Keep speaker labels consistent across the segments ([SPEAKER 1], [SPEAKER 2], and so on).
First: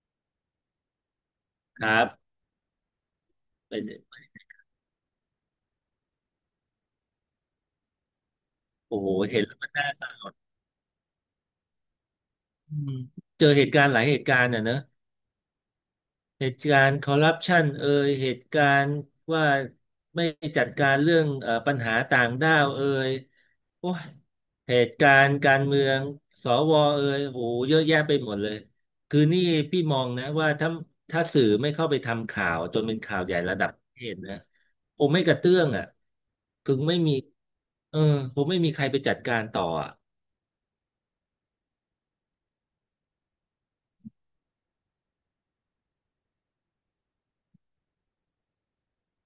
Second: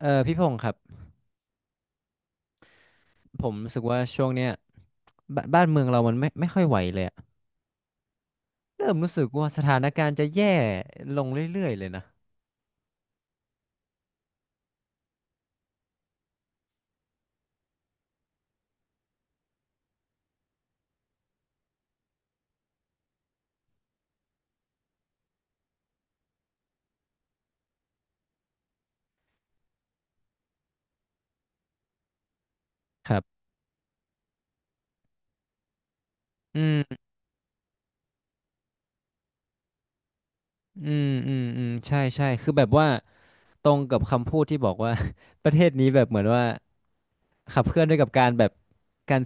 [SPEAKER 1] เออพี่พงศ์ครับ
[SPEAKER 2] ครับ
[SPEAKER 1] ผมรู้
[SPEAKER 2] เป็
[SPEAKER 1] สึกว่า
[SPEAKER 2] น
[SPEAKER 1] ช่วงเนี้ยบ้านเมืองเรามันไม่ค่อยไหวเลยอะเริ่ม
[SPEAKER 2] โอ้โห
[SPEAKER 1] รู้สึก
[SPEAKER 2] เห็น
[SPEAKER 1] ว่า
[SPEAKER 2] แล้ว
[SPEAKER 1] ส
[SPEAKER 2] มัน
[SPEAKER 1] ถาน
[SPEAKER 2] น่า
[SPEAKER 1] การณ์จะ
[SPEAKER 2] สะ
[SPEAKER 1] แย่ลงเรื่อยๆเลยนะ
[SPEAKER 2] อืมเจอเหตุการณ์หลายเหตุการณ์อ่ะเนอะเหตุการณ์คอร์รัปชันเอยเหตุการณ์ว่าไม่จัดการเรื่องปัญหาต่างด้าวเอยโอ้ยเหตุการณ์การเมืองสวเอยโอ้โหเยอะแยะไปหมดเลยคือนี่พี่มองนะว่าถ้าสื่อไม่เข้าไปทำข่าวจนเป็น
[SPEAKER 1] ค
[SPEAKER 2] ข่า
[SPEAKER 1] รั
[SPEAKER 2] วใหญ่
[SPEAKER 1] บ
[SPEAKER 2] ระดับประเทศนะคงไม่กระเตื้องอ่ะ
[SPEAKER 1] อื
[SPEAKER 2] ค
[SPEAKER 1] ม
[SPEAKER 2] งไม่มีเออคงไม่มีใครไปจัดการต่ออ่ะ
[SPEAKER 1] อืมอืมอืมใช่ใช่คือแบบว่าตรงกับคำพูดที่บอกว่า ประเทศนี้แบบเหมือนว่าขับเคลื่อนด้วยกับการแบบการ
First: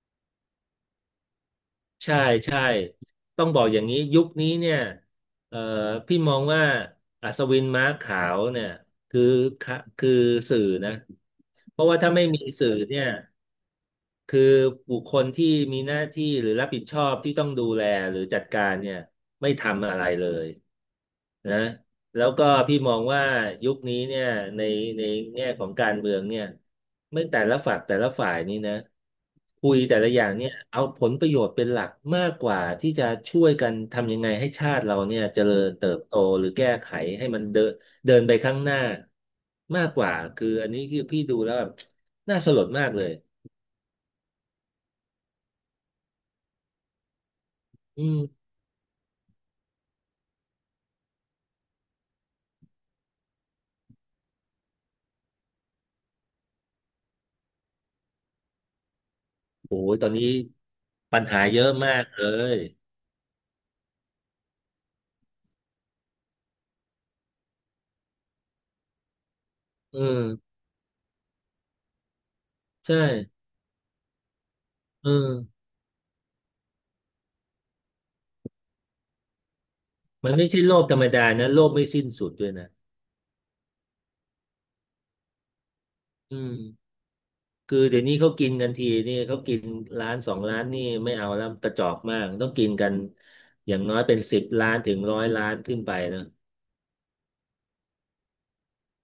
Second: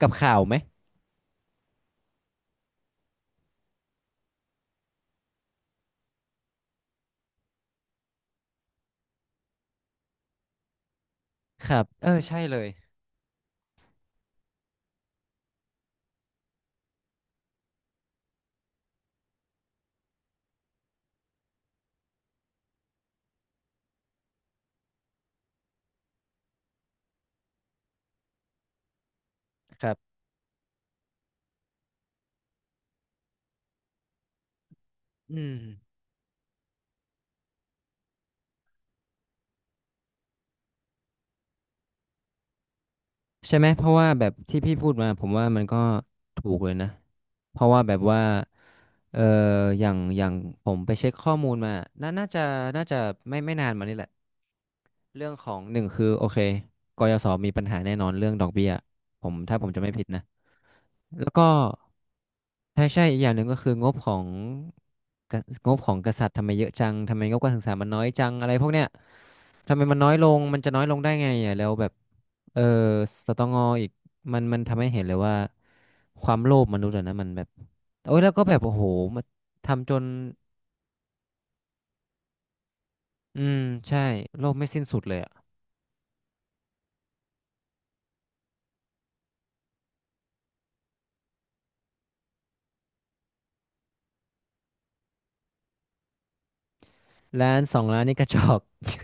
[SPEAKER 1] กับข่าวไหม
[SPEAKER 2] ใช่ใช่ต้องบอกอย่างนี้ยุคนี้เนี่ยเอ่อพี่มองว่าอัศวินม้าขาวเนี่ยคือคือสื่อนะ
[SPEAKER 1] ค
[SPEAKER 2] เพ
[SPEAKER 1] รับ
[SPEAKER 2] ราะว่า
[SPEAKER 1] เออ
[SPEAKER 2] ถ้าไม่
[SPEAKER 1] ใช่
[SPEAKER 2] มี
[SPEAKER 1] เล
[SPEAKER 2] สื่
[SPEAKER 1] ย
[SPEAKER 2] อเนี่ย คือบุคคลที่มีหน้าที่หรือรับผิดชอบที่ต้องดูแลหรือจัดการเนี่ยไม่ทำอะไรเลยนะแล้วก็พี่มองว่ายุคนี้เนี่ยในในแง่ของการเมืองเนี่ยไม่แต่ละฝักแต่ละฝ่ายนี่นะคุย
[SPEAKER 1] ครั
[SPEAKER 2] แต่ละ
[SPEAKER 1] บ
[SPEAKER 2] อย่างเนี่ยเอาผลประโยชน์เป็นหลักมากกว่าที่จะช่วยกันทำยังไงให้ชาติเราเนี่ยเจ
[SPEAKER 1] อืม
[SPEAKER 2] ริญเติบโตหรือแก้ไขให้มันเดินเดินไปข้างหน้ามากกว่าคืออันนี้คือพี่ดูแล้วแบบน่าสลดมากเลย
[SPEAKER 1] ใช่ไหมเพราะว่าแบบที่พี่พูดมาผมว่ามันก็ถูกเลยนะเพราะว่าแบบ
[SPEAKER 2] อืม
[SPEAKER 1] ว่าเอออย่างผมไปเช็คข้อมูลมาน่าน่าจะน่าจะไม่นานมานี่แหละเรื่องของหนึ่งคือโอเคกยศมีปัญหาแน่นอนเรื่องดอกเบี้ยผมถ้าผม
[SPEAKER 2] โอ้
[SPEAKER 1] จะไม่
[SPEAKER 2] ย
[SPEAKER 1] ผิ
[SPEAKER 2] ต
[SPEAKER 1] ด
[SPEAKER 2] อน
[SPEAKER 1] นะ
[SPEAKER 2] นี้ปัญ
[SPEAKER 1] แล้ว
[SPEAKER 2] หา
[SPEAKER 1] ก็
[SPEAKER 2] เยอะมากเลย
[SPEAKER 1] ใช่ใช่อีกอย่างหนึ่งก็คืองบของกะงบของกษัตริย์ทำไมเยอะจังทำไมงบการศึกษามันน้อยจังอะไรพวกเนี้ยทำไมมัน
[SPEAKER 2] อื
[SPEAKER 1] น้อยล
[SPEAKER 2] ม
[SPEAKER 1] งมันจะน้อยลงได้ไงอ่ะแล้วแบบ เออ
[SPEAKER 2] ใช
[SPEAKER 1] สต
[SPEAKER 2] ่
[SPEAKER 1] งอีกมันมันทำให้เห็น
[SPEAKER 2] เอ
[SPEAKER 1] เลยว่า
[SPEAKER 2] อ
[SPEAKER 1] ความโลภมนุษย์อะนะมันแบบโอ้ยแล้วก็แบบโอ้โหมาทำจน
[SPEAKER 2] มันไม่ใช่โลภธรรมดานะโลภไม่สิ้นสุดด้วยนะ
[SPEAKER 1] อืมใช่โลภไม่สิ้นสุดเลยอะ
[SPEAKER 2] อืมคือเดี๋ยวนี้เขากินกันทีนี่เขากินร้านสองร้านนี่ไม่เอาแล้วกระจอกมากต้องกินกันอย่างน้อยเป็น10 ล้านถึงร้อยล้านขึ้นไปนะ
[SPEAKER 1] ร้านสองร้านนี่กระจอก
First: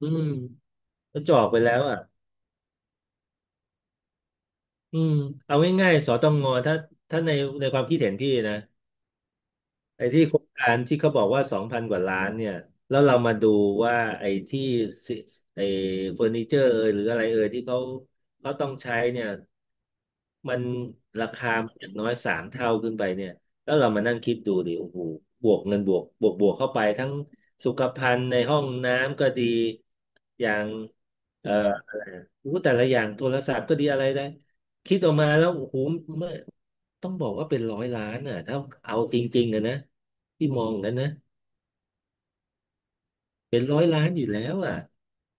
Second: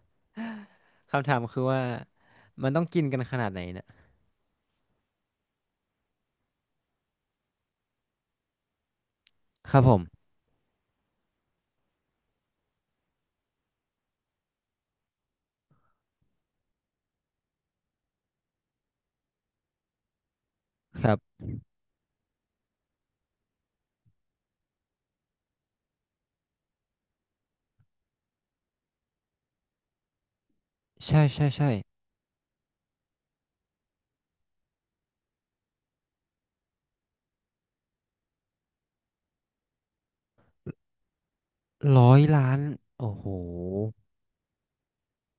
[SPEAKER 2] อืมกระ
[SPEAKER 1] คำ
[SPEAKER 2] จ
[SPEAKER 1] ถา
[SPEAKER 2] อ
[SPEAKER 1] ม
[SPEAKER 2] กไป
[SPEAKER 1] คือ
[SPEAKER 2] แล้
[SPEAKER 1] ว่า
[SPEAKER 2] วอ่ะ
[SPEAKER 1] มันต้องกินกันขนาดไหนเนะ
[SPEAKER 2] อืมเอาง่ายๆสตงถ้าถ้าในความคิดเห็นพี่นะ
[SPEAKER 1] ครับผ
[SPEAKER 2] ไอ้
[SPEAKER 1] ม
[SPEAKER 2] ที่โครงการที่เขาบอกว่า2,000 กว่าล้านเนี่ยแล้วเรามาดูว่าสิไอ้เฟอร์นิเจอร์เอยหรืออะไรเอยที่เขาต้องใช้เนี่ยมัน
[SPEAKER 1] ครั
[SPEAKER 2] รา
[SPEAKER 1] บ
[SPEAKER 2] คามันอย่างน้อย3 เท่าขึ้นไปเนี่ยแล้วเรามานั่งคิดดูดิโอ้โหบวกเงินบวกเข้าไปทั้งสุขภัณฑ์ในห้องน้ำก็ดีอย่าง
[SPEAKER 1] ใช่ใช่ใช่
[SPEAKER 2] โอ้โหแต่ละอย่างโทรศัพท์ก็ดีอะไรได้คิดออกมาแล้วโอ้โหไม่ต้องบอกว่าเป็นร้อยล้านอ่ะถ้าเอาจริงๆอะนะที่มองกันนะ
[SPEAKER 1] 100 ล้านโอ้โห
[SPEAKER 2] เป็นร้อยล้านอยู่แล้วอ่ะ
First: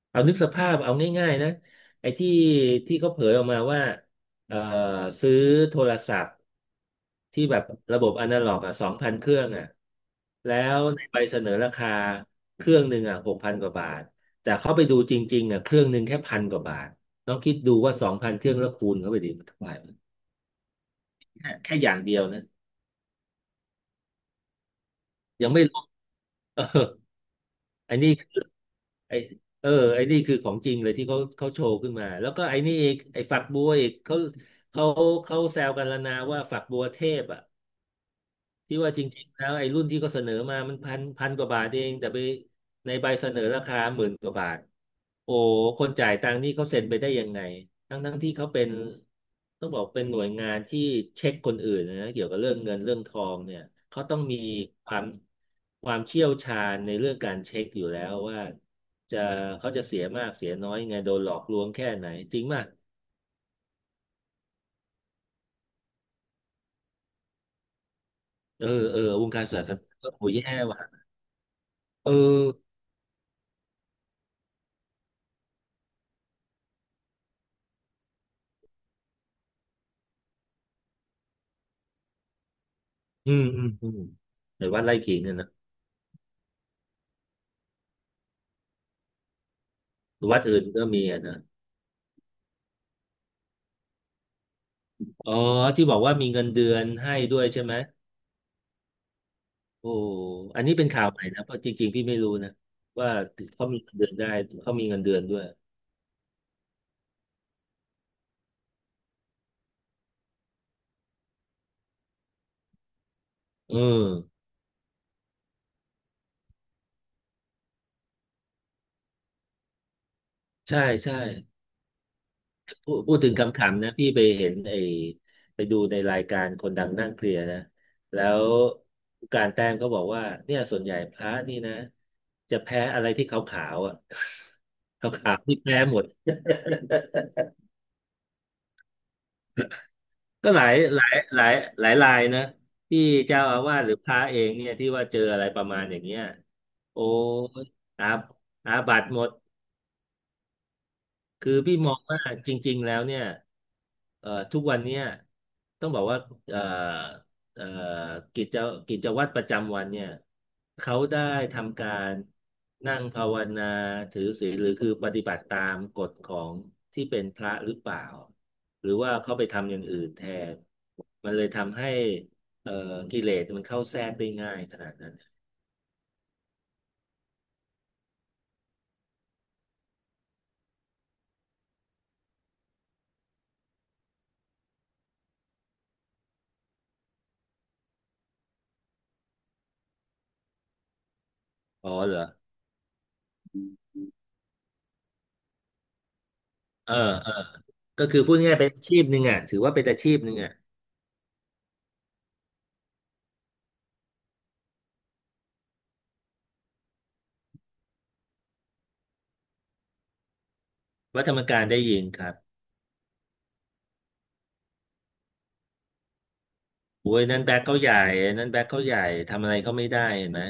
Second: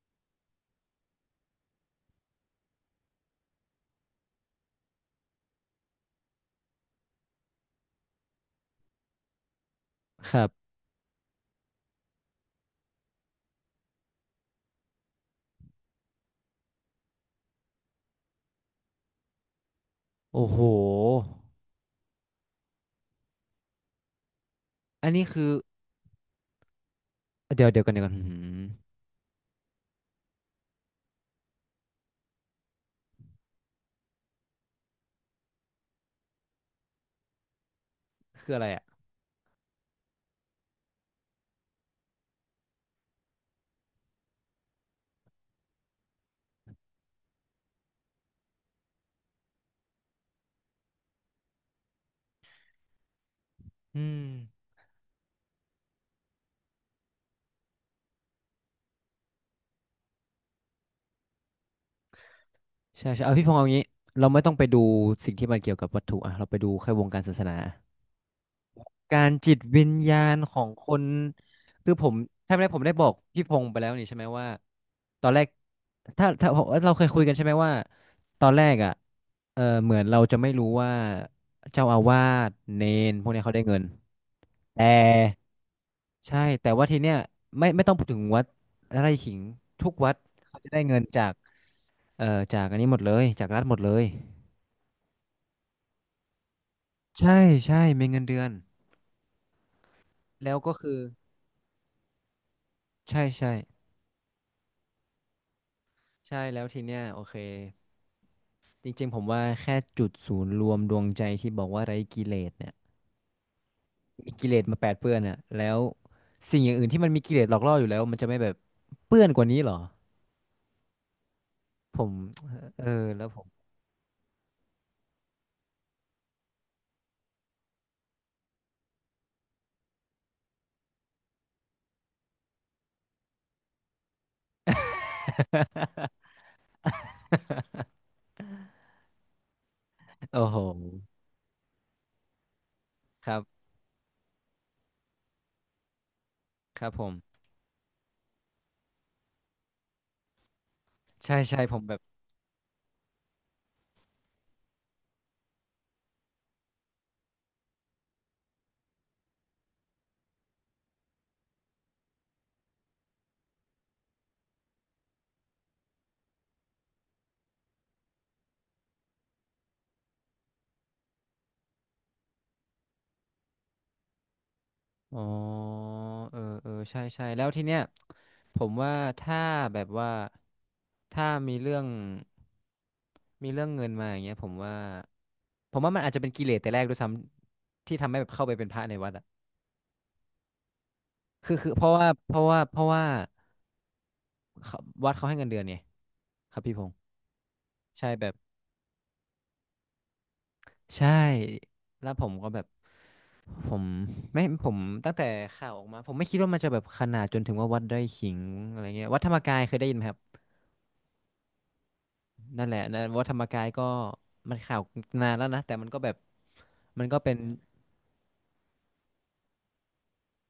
[SPEAKER 2] เอานึกสภาพเอาง่ายๆนะไอ้ที่ที่เขาเผยออกมาว่าเอ่อซื้อโทรศัพท์ ที่แบบระบบอนาล็อกอ่ะสองพันเครื่องอ่ะ
[SPEAKER 1] ครั
[SPEAKER 2] แล้
[SPEAKER 1] บ
[SPEAKER 2] วในใบเสนอราคาเครื่องหนึ่งอ่ะ6,000 กว่าบาทแต่เขาไปดูจริงๆอ่ะเครื่องหนึ่งแค่พันกว่าบาทลองคิดดูว่าสองพันเครื่องแล้วคูณเข้าไปดิมันเท่าไหร่
[SPEAKER 1] โอ้โห
[SPEAKER 2] แค่อย่างเดียวนะ
[SPEAKER 1] อันนี้คื
[SPEAKER 2] ยั
[SPEAKER 1] อ
[SPEAKER 2] งไม่รวมเออ
[SPEAKER 1] เดี๋ยวเดี๋ยวกัน
[SPEAKER 2] ไอ้
[SPEAKER 1] เดี๋ยว
[SPEAKER 2] นี่
[SPEAKER 1] กันหื
[SPEAKER 2] คือ
[SPEAKER 1] ม
[SPEAKER 2] ไอ้ไอ้นี่คือของจริงเลยที่เขาโชว์ขึ้นมาแล้วก็ไอ้นี่อีกไอ้ฝักบัวอีกเขาเขาแซวกันแล้วนะว่าฝักบัวเทพอ่ะ
[SPEAKER 1] คืออะไร
[SPEAKER 2] ที่
[SPEAKER 1] อ่ะ
[SPEAKER 2] ว่าจริงๆแล้วไอ้รุ่นที่ก็เขาเสนอมามันพันกว่าบาทเองแต่ไปในใบเสนอราคา10,000 กว่าบาทโอ้คนจ่ายตังค์นี่เขาเซ็นไปได้ยังไงทั้งที่เขาเป็นต้องบอกเป็นหน่วยงานที่เช็คคนอื่นนะเกี่ยวกับเรื่องเงินเรื่องทองเนี่ย
[SPEAKER 1] อื
[SPEAKER 2] เขาต้อ
[SPEAKER 1] ม
[SPEAKER 2] งมีความความเชี่ยวชาญในเรื่องการเช็คอยู่แล้วว่าจะเขาจะเสียมากเสียน้อยยังไงโดนหลอกลวงแค่ไหนจริงป่ะ
[SPEAKER 1] ใช่ใช่เอาพี่พงษ์เอางี้เราไม่ต้องไปดูสิ่งที่มันเกี่ยวกับวัตถุอ่ะเราไปดูแค่วงการศาสนา
[SPEAKER 2] เออเออ
[SPEAKER 1] กา
[SPEAKER 2] ว
[SPEAKER 1] ร
[SPEAKER 2] งการ
[SPEAKER 1] จิต
[SPEAKER 2] ศาส
[SPEAKER 1] วิ
[SPEAKER 2] นา
[SPEAKER 1] ญ
[SPEAKER 2] ก็
[SPEAKER 1] ญา
[SPEAKER 2] โห
[SPEAKER 1] ณ
[SPEAKER 2] แย่
[SPEAKER 1] ของค
[SPEAKER 2] ว่ะ
[SPEAKER 1] นคือผ
[SPEAKER 2] เออ
[SPEAKER 1] มใช่ไหมผมได้บอกพี่พงษ์ไปแล้วนี่ใช่ไหมว่าตอนแรกถ้าเราเคยคุยกันใช่ไหมว่าตอนแรกอ่ะเออเหมือนเราจะไม่รู้ว่าเจ้าอาวาสเนนพว
[SPEAKER 2] อื
[SPEAKER 1] กเนี้ย
[SPEAKER 2] ม
[SPEAKER 1] เขาได้
[SPEAKER 2] อืม
[SPEAKER 1] เงิน
[SPEAKER 2] อืมในว่า
[SPEAKER 1] แต่
[SPEAKER 2] ไล่ขิงอะนะ
[SPEAKER 1] ใช่แต่ว่าทีเนี้ยไม่ต้องพูดถึงวัดไร่ขิงทุกวัด
[SPEAKER 2] วัด
[SPEAKER 1] เขา
[SPEAKER 2] อื่น
[SPEAKER 1] จะได้
[SPEAKER 2] ก็
[SPEAKER 1] เงิ
[SPEAKER 2] มี
[SPEAKER 1] น
[SPEAKER 2] อะ
[SPEAKER 1] จาก
[SPEAKER 2] นะ
[SPEAKER 1] เอ่อจากอันนี้หมดเลยจากรัฐหมดเลย
[SPEAKER 2] อ๋อที่บอกว่ามีเงินเดือนให้
[SPEAKER 1] ใช่
[SPEAKER 2] ด้วยใช่ไหม
[SPEAKER 1] ใช่มีเงินเดือน
[SPEAKER 2] โอ้
[SPEAKER 1] แล้ว
[SPEAKER 2] อัน
[SPEAKER 1] ก็
[SPEAKER 2] นี้เป็น
[SPEAKER 1] คือ
[SPEAKER 2] ข่าวใหม่นะเพราะจริงๆพี่ไม่รู้นะว่า
[SPEAKER 1] ใช่ใช่
[SPEAKER 2] เขามีเงินเดือนได้เขามีเงินเดือนด้วย
[SPEAKER 1] ใช่แล้วทีเนี้ยโอเคจริงๆผมว่าแค่จุดศูนย์รวมดวงใจที่บอกว่าไร้กิเลสเนี่ย
[SPEAKER 2] เออ
[SPEAKER 1] มีกิเลสมาแปดเปื้อนอ่ะแล้วสิ่งอย่างอื่นที่มันมีกิเลสหลอกล่ออยู่แล้วมันจะไม่แบบเปื้อนกว่านี้เหรอ
[SPEAKER 2] ใช่ใช่
[SPEAKER 1] ผมเออ
[SPEAKER 2] พูด
[SPEAKER 1] แล้ว
[SPEAKER 2] ถึง
[SPEAKER 1] ผม
[SPEAKER 2] คำขำๆนะพี่ไปเห็นไอ้ไปดูในรายการคนดังนั่งเคลียร์นะแล้วผู้การแต้มก็บอกว่าเนี่ยส่วนใหญ่พระนี่นะจะแพ้อะไรที่ขาวๆอ่ะ ขาวๆที่แพ้หมด
[SPEAKER 1] โอ้
[SPEAKER 2] ก็
[SPEAKER 1] โห
[SPEAKER 2] หลายรายนะที่
[SPEAKER 1] ครั
[SPEAKER 2] เจ้าอา
[SPEAKER 1] บ
[SPEAKER 2] วาสหรือพระเองเนี่ยที่ว่าเจออะไรประมาณอย่างเงี้ย
[SPEAKER 1] ครับ
[SPEAKER 2] โอ้
[SPEAKER 1] ผม
[SPEAKER 2] ยอาอาบัติหมด
[SPEAKER 1] ใช่
[SPEAKER 2] คือ
[SPEAKER 1] ใช่ผ
[SPEAKER 2] พี่
[SPEAKER 1] ม
[SPEAKER 2] ม
[SPEAKER 1] แบ
[SPEAKER 2] อ
[SPEAKER 1] บ
[SPEAKER 2] งว่าจริงๆแล้วเนี่ยทุกวันเนี่ยต้องบอกว่าเอ่อเอ่อกิจกิจวัตรประจำวันเนี่ยเขาได้ทำการนั่งภาวนาถือศีลหรือคือปฏิบัติตามกฎของที่เป็นพระหรือเปล่าหรือว่าเขาไปทำอย่างอื่นแทนมันเลยทำให้เอ่อกิเลสมันเข้าแทรกได้ง่ายขนาดนั้น
[SPEAKER 1] อ๋อเออเออใช่ใช่แล้วทีเนี้ยผมว่าถ้าแบบว่า ถ้ามีเรื่องมีเรื่องเงินมาอย่างเงี้ยผมว่าผมว่ามันอาจจะเป็นกิเลสแต่แรกด้วยซ้ำที่ทำให้แบบเข้าไปเป็นพระในวัดอะคือคือเพ
[SPEAKER 2] อ๋อ
[SPEAKER 1] ราะว่า
[SPEAKER 2] เหรอ
[SPEAKER 1] เพราะว่าเพราะว่าเขาวัดเขาให้เงินเดือนไงครับพี่พง
[SPEAKER 2] เออ
[SPEAKER 1] ษ์
[SPEAKER 2] เออก็
[SPEAKER 1] ใช่
[SPEAKER 2] คือ
[SPEAKER 1] แบ
[SPEAKER 2] พู
[SPEAKER 1] บ
[SPEAKER 2] ดง่ายๆเป็นอาชีพหนึ่งอ่ะถือว่าเป็นอาชีพหนึ่งอ่ะ
[SPEAKER 1] ใช่แล้วผมก็แบบผมผมตั้งแต่ข่าวออกมาผมไม่คิดว่ามันจะแบบขนาดจนถึงว่าวัดไร่ขิงอะไรเงี้ยวัดธรรมกายเคยได้ยินไหมครับ
[SPEAKER 2] วัดธรรมกายได้ยินครับ
[SPEAKER 1] นั่นแหละนะวัดธรรมกายก็มันข่าวนานแล้วนะแต่มันก็แบบมัน
[SPEAKER 2] โอ้
[SPEAKER 1] ก็
[SPEAKER 2] ย
[SPEAKER 1] เป็น
[SPEAKER 2] นั่นแบ็คเขาใหญ่อันนั่นแบ็คเขาใหญ่ทำอะไรเขาไม่ได้เห็นไหม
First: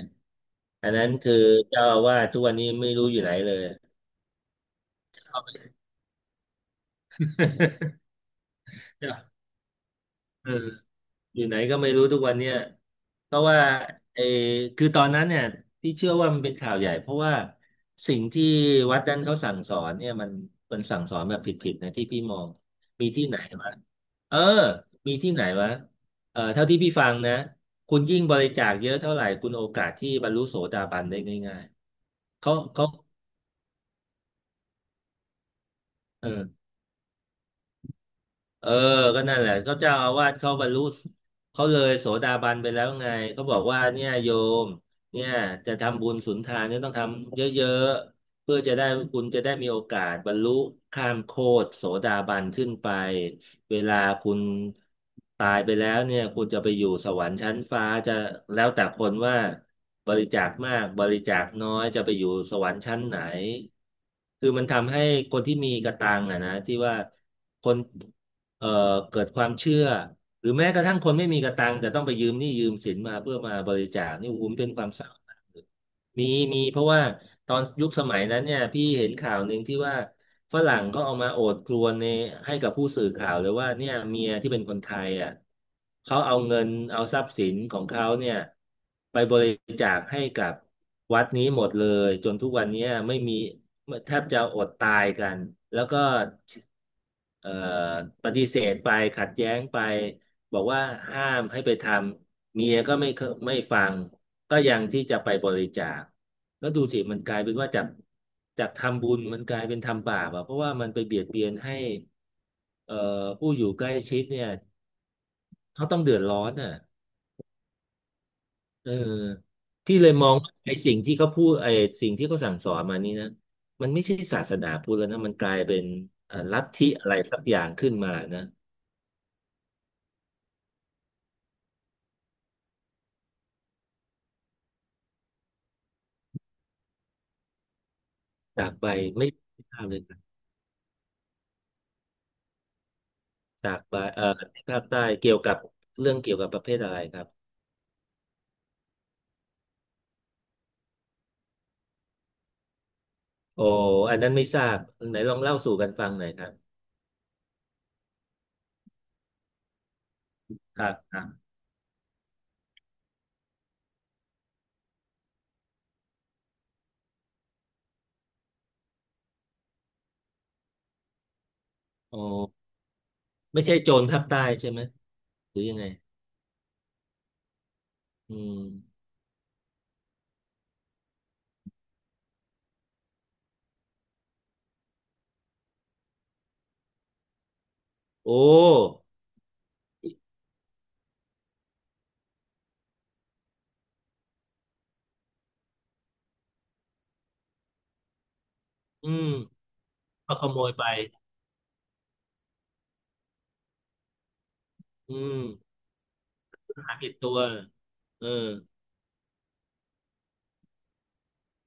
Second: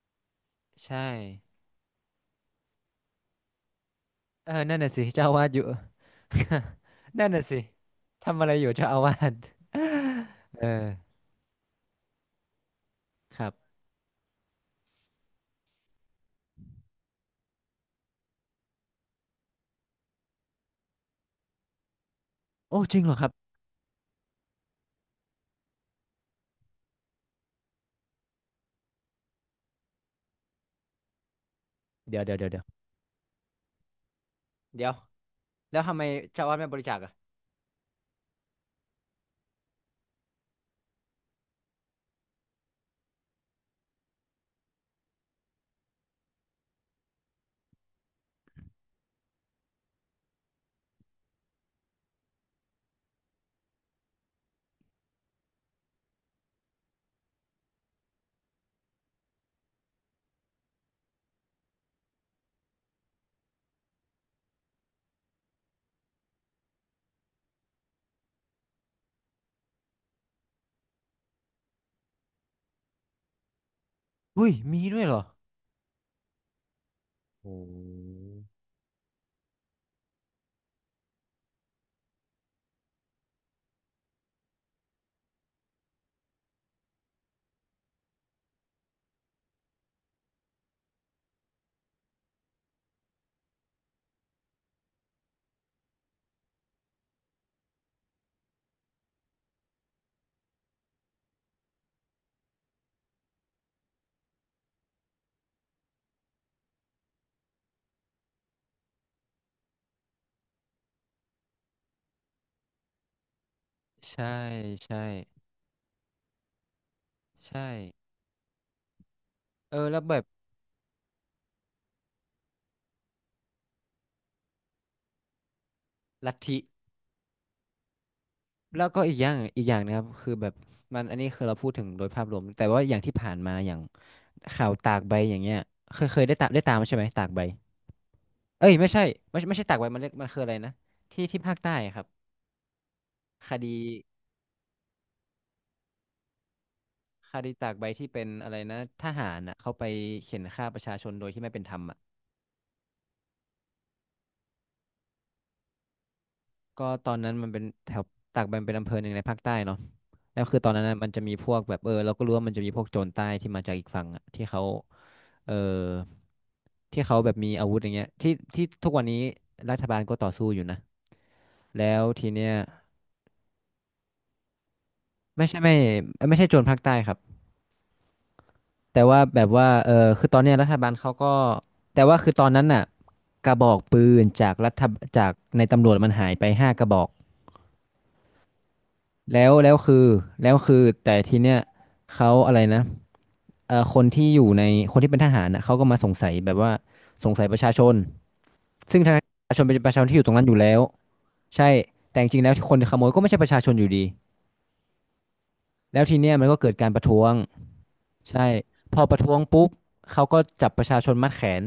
[SPEAKER 2] อัน
[SPEAKER 1] ใช่
[SPEAKER 2] นั้นคือเจ้าอาวาสทุกวันนี้ไม่รู้อยู่ไหนเลย
[SPEAKER 1] เออนั่นน่ะสิเจ้าอาวาสอยู่ นั่นน่ะสิ ทำอะไรอยู่เจ้าอาวาส
[SPEAKER 2] เออ
[SPEAKER 1] เออ
[SPEAKER 2] อยู่ไหนก็ไม่รู้ทุกวันเนี่ยเพ
[SPEAKER 1] ค
[SPEAKER 2] ราะ
[SPEAKER 1] รั
[SPEAKER 2] ว่า
[SPEAKER 1] บ
[SPEAKER 2] เออคือตอนนั้นเนี่ยที่เชื่อว่ามันเป็นข่าวใหญ่เพราะว่าสิ่งที่วัดนั้นเขาสั่งสอนเนี่ยมันสั่งสอนแบบผิดๆนะที่พี่มอง
[SPEAKER 1] โอ้จริง
[SPEAKER 2] มี
[SPEAKER 1] เหรอค
[SPEAKER 2] ที่
[SPEAKER 1] รับ
[SPEAKER 2] ไหนวะเออมีที่ไหนวะเออเท่าที่พี่ฟังนะคุณยิ่งบริจาคเยอะเท่าไหร่คุณโอกาสที่บรรลุโสดาบันได้ง่าย
[SPEAKER 1] เดี๋ยวเดี๋ยว
[SPEAKER 2] ๆ
[SPEAKER 1] เดี๋ยว
[SPEAKER 2] เขา
[SPEAKER 1] เดี๋ยว
[SPEAKER 2] เขา
[SPEAKER 1] เดี๋ยว แล้วทำไม
[SPEAKER 2] เอ
[SPEAKER 1] เจ้าอา
[SPEAKER 2] อ
[SPEAKER 1] วาสไม่บริจาคอ่ะ
[SPEAKER 2] เออก็นั่นแหละก็เจ้าอาวาสเขาบรรลุเขาเลยโสดาบันไปแล้วไงเขาบอกว่าเนี่ยโยมเนี่ยจะทำบุญสุนทานเนี่ยต้องทำเยอะๆเพื่อจะได้คุณจะได้มีโอกาสบรรลุข้ามโคตรโสดาบันขึ้นไปเวลาคุณตายไปแล้วเนี่ยคุณจะไปอยู่สวรรค์ชั้นฟ้าจะแล้วแต่คนว่าบริจาคมากบริจาคน้อยจะไปอยู่สวรรค์ชั้นไหนคือมันทำให้คนที่มีกระตังอะนะที่ว่าคน เอ่อเกิดความเชื่อหรือแม้กระทั่งคนไม่มีกระตังแต่ต้องไปยืมหนี้ยืมสินมาเพื่อมาบริจาคนี่โอ้โห
[SPEAKER 1] อุ้ย
[SPEAKER 2] มันเป็นค
[SPEAKER 1] มี
[SPEAKER 2] วาม
[SPEAKER 1] ด้ว
[SPEAKER 2] เศ
[SPEAKER 1] ย
[SPEAKER 2] ร้า
[SPEAKER 1] เหรอ
[SPEAKER 2] มาก มีมีเพราะว่า
[SPEAKER 1] โอ
[SPEAKER 2] ตอนยุคสมัย
[SPEAKER 1] ้
[SPEAKER 2] นั้นเนี่ยพี่เห็นข่าวหนึ่งที่ว่าฝรั่งก็เอามาโอดครวญในให้กับผู้สื่อข่าวเลยว่าเนี่ยเมียที่เป็นคนไทยอ่ะเขาเอาเงินเอาทรัพย์สินของเขาเนี่ยไปบริจาคให้กับวัดนี้หมดเลยจนทุกวันเนี้ยไม่มีแทบจะอดตายกันแล้วก็เอ่อปฏิเสธไปขัดแย้งไป บอกว่าห้ามให้ไปทำเมียก็ไม่เคไม่ฟังก็ยังที่จะไปบริจาคแล้วดูสิมันกลายเป็นว่าจากทำบุญมันกลายเป็นทำบาปอ่ะเพราะว่ามันไปเบียดเบียนให้เอ่อผู้อยู่ใกล้ชิด
[SPEAKER 1] ใช่
[SPEAKER 2] เนี่ย
[SPEAKER 1] ใช่
[SPEAKER 2] เขาต้องเดือดร้อนอ่ะ
[SPEAKER 1] ใช่
[SPEAKER 2] เออ
[SPEAKER 1] เออ
[SPEAKER 2] พี่
[SPEAKER 1] แล้ว
[SPEAKER 2] เลย
[SPEAKER 1] แบบ
[SPEAKER 2] มองว่าไอ้สิ่งที่เขาพูดไอ้สิ่งที่เขาสั่งสอนมานี่นะมันไม่ใช่ศาสนาพุทธแล้วนะมันกลายเป็น
[SPEAKER 1] ลัทธิ
[SPEAKER 2] ลัทธิอะไรสักอย่างขึ้นมานะ
[SPEAKER 1] แล้วก็อีกอย่างอีกอย่างนะครับ คือแบบมันอันนี้คือเราพูดถึงโดยภาพรวม แต่ว่าอย่างที่ผ่านมา อย่างข่าวตากใบอย่างเงี้ยเคยเคยได้ตามใช่ไหมตากใบ เอ้
[SPEAKER 2] จาก
[SPEAKER 1] ย
[SPEAKER 2] ไป
[SPEAKER 1] ไม่ใช่
[SPEAKER 2] ไม่
[SPEAKER 1] ไม่ใช่ไม่ใช่
[SPEAKER 2] ท
[SPEAKER 1] ตาก
[SPEAKER 2] รา
[SPEAKER 1] ใบ
[SPEAKER 2] บเล
[SPEAKER 1] มัน
[SPEAKER 2] ย
[SPEAKER 1] เรียกมันคืออะไรนะที่ที่ภาคใต้ครับคดี
[SPEAKER 2] จากบาที่ภาคใต้เกี่ยวกับเรื่องเกี่ยวกับประเภทอะไรครับ
[SPEAKER 1] คดีตากใบที่เป็นอะไรนะทหารอ่ะเขาไปเข่นฆ่าประชาชนโดยที่ไม่เป็นธรรมอ่ะ
[SPEAKER 2] โอ้อันนั้นไม่ทราบไหนลองเล่าสู่กันฟังหน่อยครับ
[SPEAKER 1] ก็ตอนนั้นมันเป็นแถวตากใบมันเป็นอำเภอหนึ่งในภาคใต้เนาะแล้วคือตอน
[SPEAKER 2] ค
[SPEAKER 1] นั้น
[SPEAKER 2] รับ
[SPEAKER 1] นะมัน
[SPEAKER 2] ค
[SPEAKER 1] จะ
[SPEAKER 2] รั
[SPEAKER 1] มี
[SPEAKER 2] บ
[SPEAKER 1] พวกแบบเออเราก็รู้ว่ามันจะมีพวกโจรใต้ที่มาจากอีกฝั่งอ่ะที่เขาเออที่เขาแบบมีอาวุธอย่างเงี้ยที่ที่ทุกวันนี้รัฐบาลก็ต่อสู้อยู่นะแล้ว
[SPEAKER 2] โ
[SPEAKER 1] ทีเนี้ย
[SPEAKER 2] อ้ไม่ใช่โจรภาคใต้ใช่ไหม
[SPEAKER 1] ไม่
[SPEAKER 2] ห
[SPEAKER 1] ใช่
[SPEAKER 2] รือ
[SPEAKER 1] ไม่
[SPEAKER 2] ยังไง
[SPEAKER 1] ไม่ใช่โจรภาคใต้ครับ
[SPEAKER 2] อืม
[SPEAKER 1] แต่ว่าแบบว่าเออคือตอนเนี้ยรัฐบาลเขาก็แต่ว่าคือตอนนั้นน่ะกระบอกปืนจากรัฐจากในตำรวจมันหายไป5 กระบอก
[SPEAKER 2] โอ้
[SPEAKER 1] แล้วแล้วคือแล้วคือแต่ทีเนี้ยเขาอะไรนะเออคนที่อยู่ในคนที่เป็นทหารนะเขาก็มาสงสัยแบบว่าสงสัยประชาชนซึ่ง
[SPEAKER 2] อื
[SPEAKER 1] ทาง
[SPEAKER 2] ม
[SPEAKER 1] ประชาชนเป็นประชาชนที่อยู่ตร
[SPEAKER 2] ก็
[SPEAKER 1] ง
[SPEAKER 2] ข
[SPEAKER 1] นั้นอยู่
[SPEAKER 2] โมย
[SPEAKER 1] แล้ว
[SPEAKER 2] ไป
[SPEAKER 1] ใช่แต่จริงๆแล้วคนขโมยก็ไม่ใช่ประชาชนอยู่ดี
[SPEAKER 2] อืม
[SPEAKER 1] แล้วทีเนี้ยมันก็เกิดการ
[SPEAKER 2] หา
[SPEAKER 1] ประ
[SPEAKER 2] ผิด
[SPEAKER 1] ท้ว
[SPEAKER 2] ตั
[SPEAKER 1] ง
[SPEAKER 2] วเออ
[SPEAKER 1] ใช่พอประท้วงปุ๊บเขาก็จับประชาชนมัดแขน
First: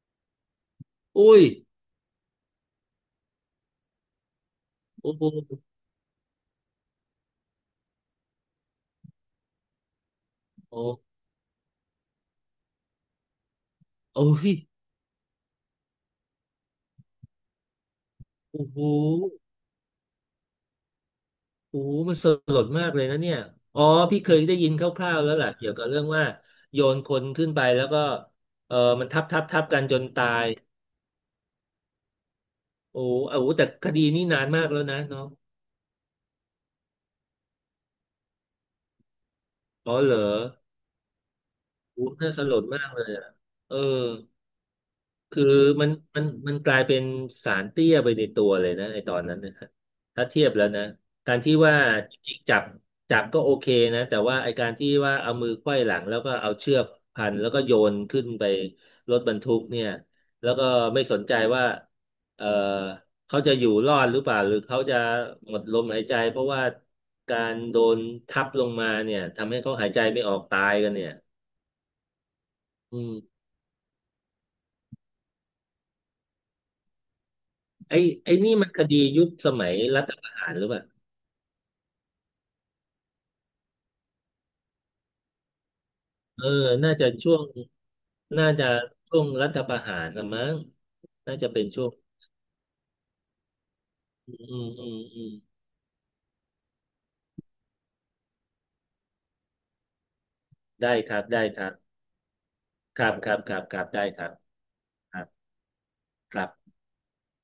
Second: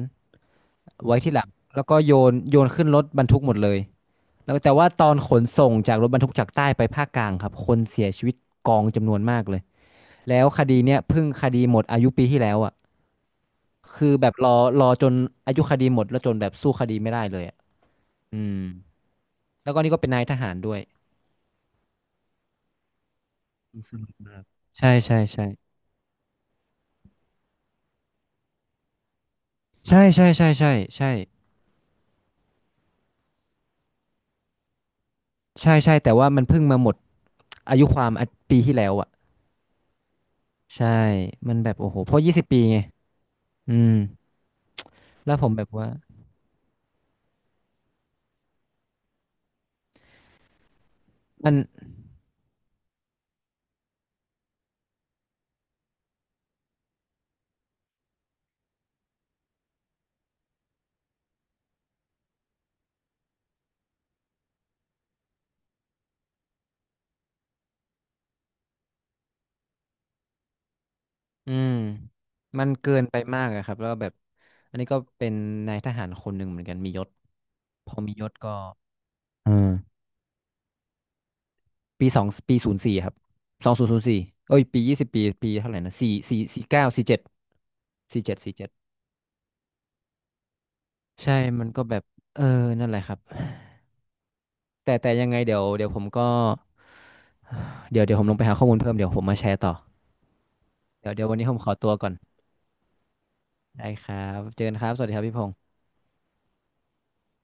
[SPEAKER 1] ไว้ที่
[SPEAKER 2] อุ้
[SPEAKER 1] ห
[SPEAKER 2] ย
[SPEAKER 1] ลังแล้วก็โยนโยนขึ้นรถบรรทุกหมดเลยแล้วแต่ว่าตอ
[SPEAKER 2] โอ้
[SPEAKER 1] น
[SPEAKER 2] โห
[SPEAKER 1] ขนส่งจากรถบรรทุกจากใต้ไปภาคกลางครับคนเสียชีวิตกองจำนวนมากเลยแล้วคดี
[SPEAKER 2] โอ้
[SPEAKER 1] เนี้ยเพิ่งคดีหมดอายุปีที่แล้วอ่ะคือแบ
[SPEAKER 2] โอ้
[SPEAKER 1] บร
[SPEAKER 2] ย
[SPEAKER 1] อรอจนอายุคดีหมดแล้วจนแบบสู้คดีไม่ได้เลยอ่ะอืม
[SPEAKER 2] โอ้โห
[SPEAKER 1] แล้วก็นี่ก็เป็นนายทหารด้วย
[SPEAKER 2] โอ้โหมันสลดมากเลยนะเนี่ย อ๋อพี่เคยได้ยินค
[SPEAKER 1] ใช่
[SPEAKER 2] ร่า
[SPEAKER 1] ใช่
[SPEAKER 2] วๆแล้ว
[SPEAKER 1] ใช่
[SPEAKER 2] แหละเกี่ยวกับเรื่องว่าโยนคนขึ้นไปแล้วก็เออมันทับทับกันจ
[SPEAKER 1] ใช่
[SPEAKER 2] นตา
[SPEAKER 1] ใช่
[SPEAKER 2] ย
[SPEAKER 1] ใช่ใช่ใช่ใช
[SPEAKER 2] โอ้โหโอ้โหแต่คดีนี้นานมากแล้วนะเนาะ
[SPEAKER 1] ่ใช่แต่ว่ามันเพิ่งมาหมดอายุความอ่ะปีที่แล้วอ่ะ
[SPEAKER 2] อ๋อเหรอ
[SPEAKER 1] ใช่มันแบบโอ้โห
[SPEAKER 2] โอ้
[SPEAKER 1] เพ
[SPEAKER 2] โห
[SPEAKER 1] ราะยี่
[SPEAKER 2] น่าส
[SPEAKER 1] สิบ
[SPEAKER 2] ล
[SPEAKER 1] ปี
[SPEAKER 2] ด
[SPEAKER 1] ไง
[SPEAKER 2] มากเลยอ่ะเอ
[SPEAKER 1] อื
[SPEAKER 2] อ
[SPEAKER 1] มแล้ว
[SPEAKER 2] คือ
[SPEAKER 1] ผมแบบ
[SPEAKER 2] มั
[SPEAKER 1] ว่า
[SPEAKER 2] นมันมันกลายเป็นสารเตี้ยไปในตัวเลยนะไอตอนนั้นนะฮะถ้าเทียบแล้วนะการ
[SPEAKER 1] มั
[SPEAKER 2] ที่
[SPEAKER 1] น
[SPEAKER 2] ว่าจริงๆจับก็โอเคนะแต่ว่าไอการที่ว่าเอามือไขว้หลังแล้วก็เอาเชือกพันแล้วก็โยนขึ้นไปรถบรรทุกเนี่ยแล้วก็ไม่สนใจว่าเออเขาจะอยู่รอดหรือเปล่าหรือเขาจะหมดลมหายใจเพราะว่าการโดนทับลงมาเนี่ยทำให้เขาหายใจไม่ออกตายกันเนี่ย
[SPEAKER 1] อืมมันเกิ
[SPEAKER 2] อื
[SPEAKER 1] นไปมา
[SPEAKER 2] ม
[SPEAKER 1] กอะครับแล้วก็แบบอันนี้ก็เป็นนายทหารคนหนึ่งเหมือนกันมียศพอ
[SPEAKER 2] ไอ้
[SPEAKER 1] มียศ
[SPEAKER 2] ไอ้
[SPEAKER 1] ก็
[SPEAKER 2] นี่มันคดียุค
[SPEAKER 1] เอ
[SPEAKER 2] ส
[SPEAKER 1] อ
[SPEAKER 2] มัยรัฐประหารหรือเปล่า
[SPEAKER 1] ปีสองปีศูนย์สี่ครับ2004เอ้ยปียี่สิบปีปีเท่าไหร่นะสี่สี่
[SPEAKER 2] เออ
[SPEAKER 1] สี่เก้า
[SPEAKER 2] น่า
[SPEAKER 1] สี่
[SPEAKER 2] จะ
[SPEAKER 1] เจ็ด
[SPEAKER 2] ช่วง
[SPEAKER 1] สี่เจ็ด
[SPEAKER 2] น่า
[SPEAKER 1] สี่
[SPEAKER 2] จะ
[SPEAKER 1] เจ็ด
[SPEAKER 2] ช่วงรัฐประหารละมั้ง
[SPEAKER 1] ใช่
[SPEAKER 2] น่าจะเป็
[SPEAKER 1] มั
[SPEAKER 2] น
[SPEAKER 1] นก็
[SPEAKER 2] ช่วง
[SPEAKER 1] แบบเออนั่นแหละครับ
[SPEAKER 2] อืมอื
[SPEAKER 1] แต่
[SPEAKER 2] ม
[SPEAKER 1] แต่
[SPEAKER 2] อื
[SPEAKER 1] ยัง
[SPEAKER 2] ม
[SPEAKER 1] ไงเดี๋ยวเดี๋ยวผมก็เดี๋ยวเดี๋ยวผมลงไปหาข้อมูลเพิ่มเดี๋ยวผมมาแชร์ต่อ
[SPEAKER 2] ได้
[SPEAKER 1] เดี๋
[SPEAKER 2] ค
[SPEAKER 1] ยว
[SPEAKER 2] รับ
[SPEAKER 1] เดี๋ยววัน
[SPEAKER 2] ได้
[SPEAKER 1] นี้ผม
[SPEAKER 2] ค
[SPEAKER 1] ข
[SPEAKER 2] รั
[SPEAKER 1] อ
[SPEAKER 2] บ
[SPEAKER 1] ตัวก่อน
[SPEAKER 2] ครับครับครับครั
[SPEAKER 1] ได้
[SPEAKER 2] บได้
[SPEAKER 1] ครั
[SPEAKER 2] ครับ
[SPEAKER 1] บเจอกันครับสวัสดี
[SPEAKER 2] ค
[SPEAKER 1] ค
[SPEAKER 2] รั
[SPEAKER 1] รับ
[SPEAKER 2] บ
[SPEAKER 1] พี่พงษ์
[SPEAKER 2] ครับ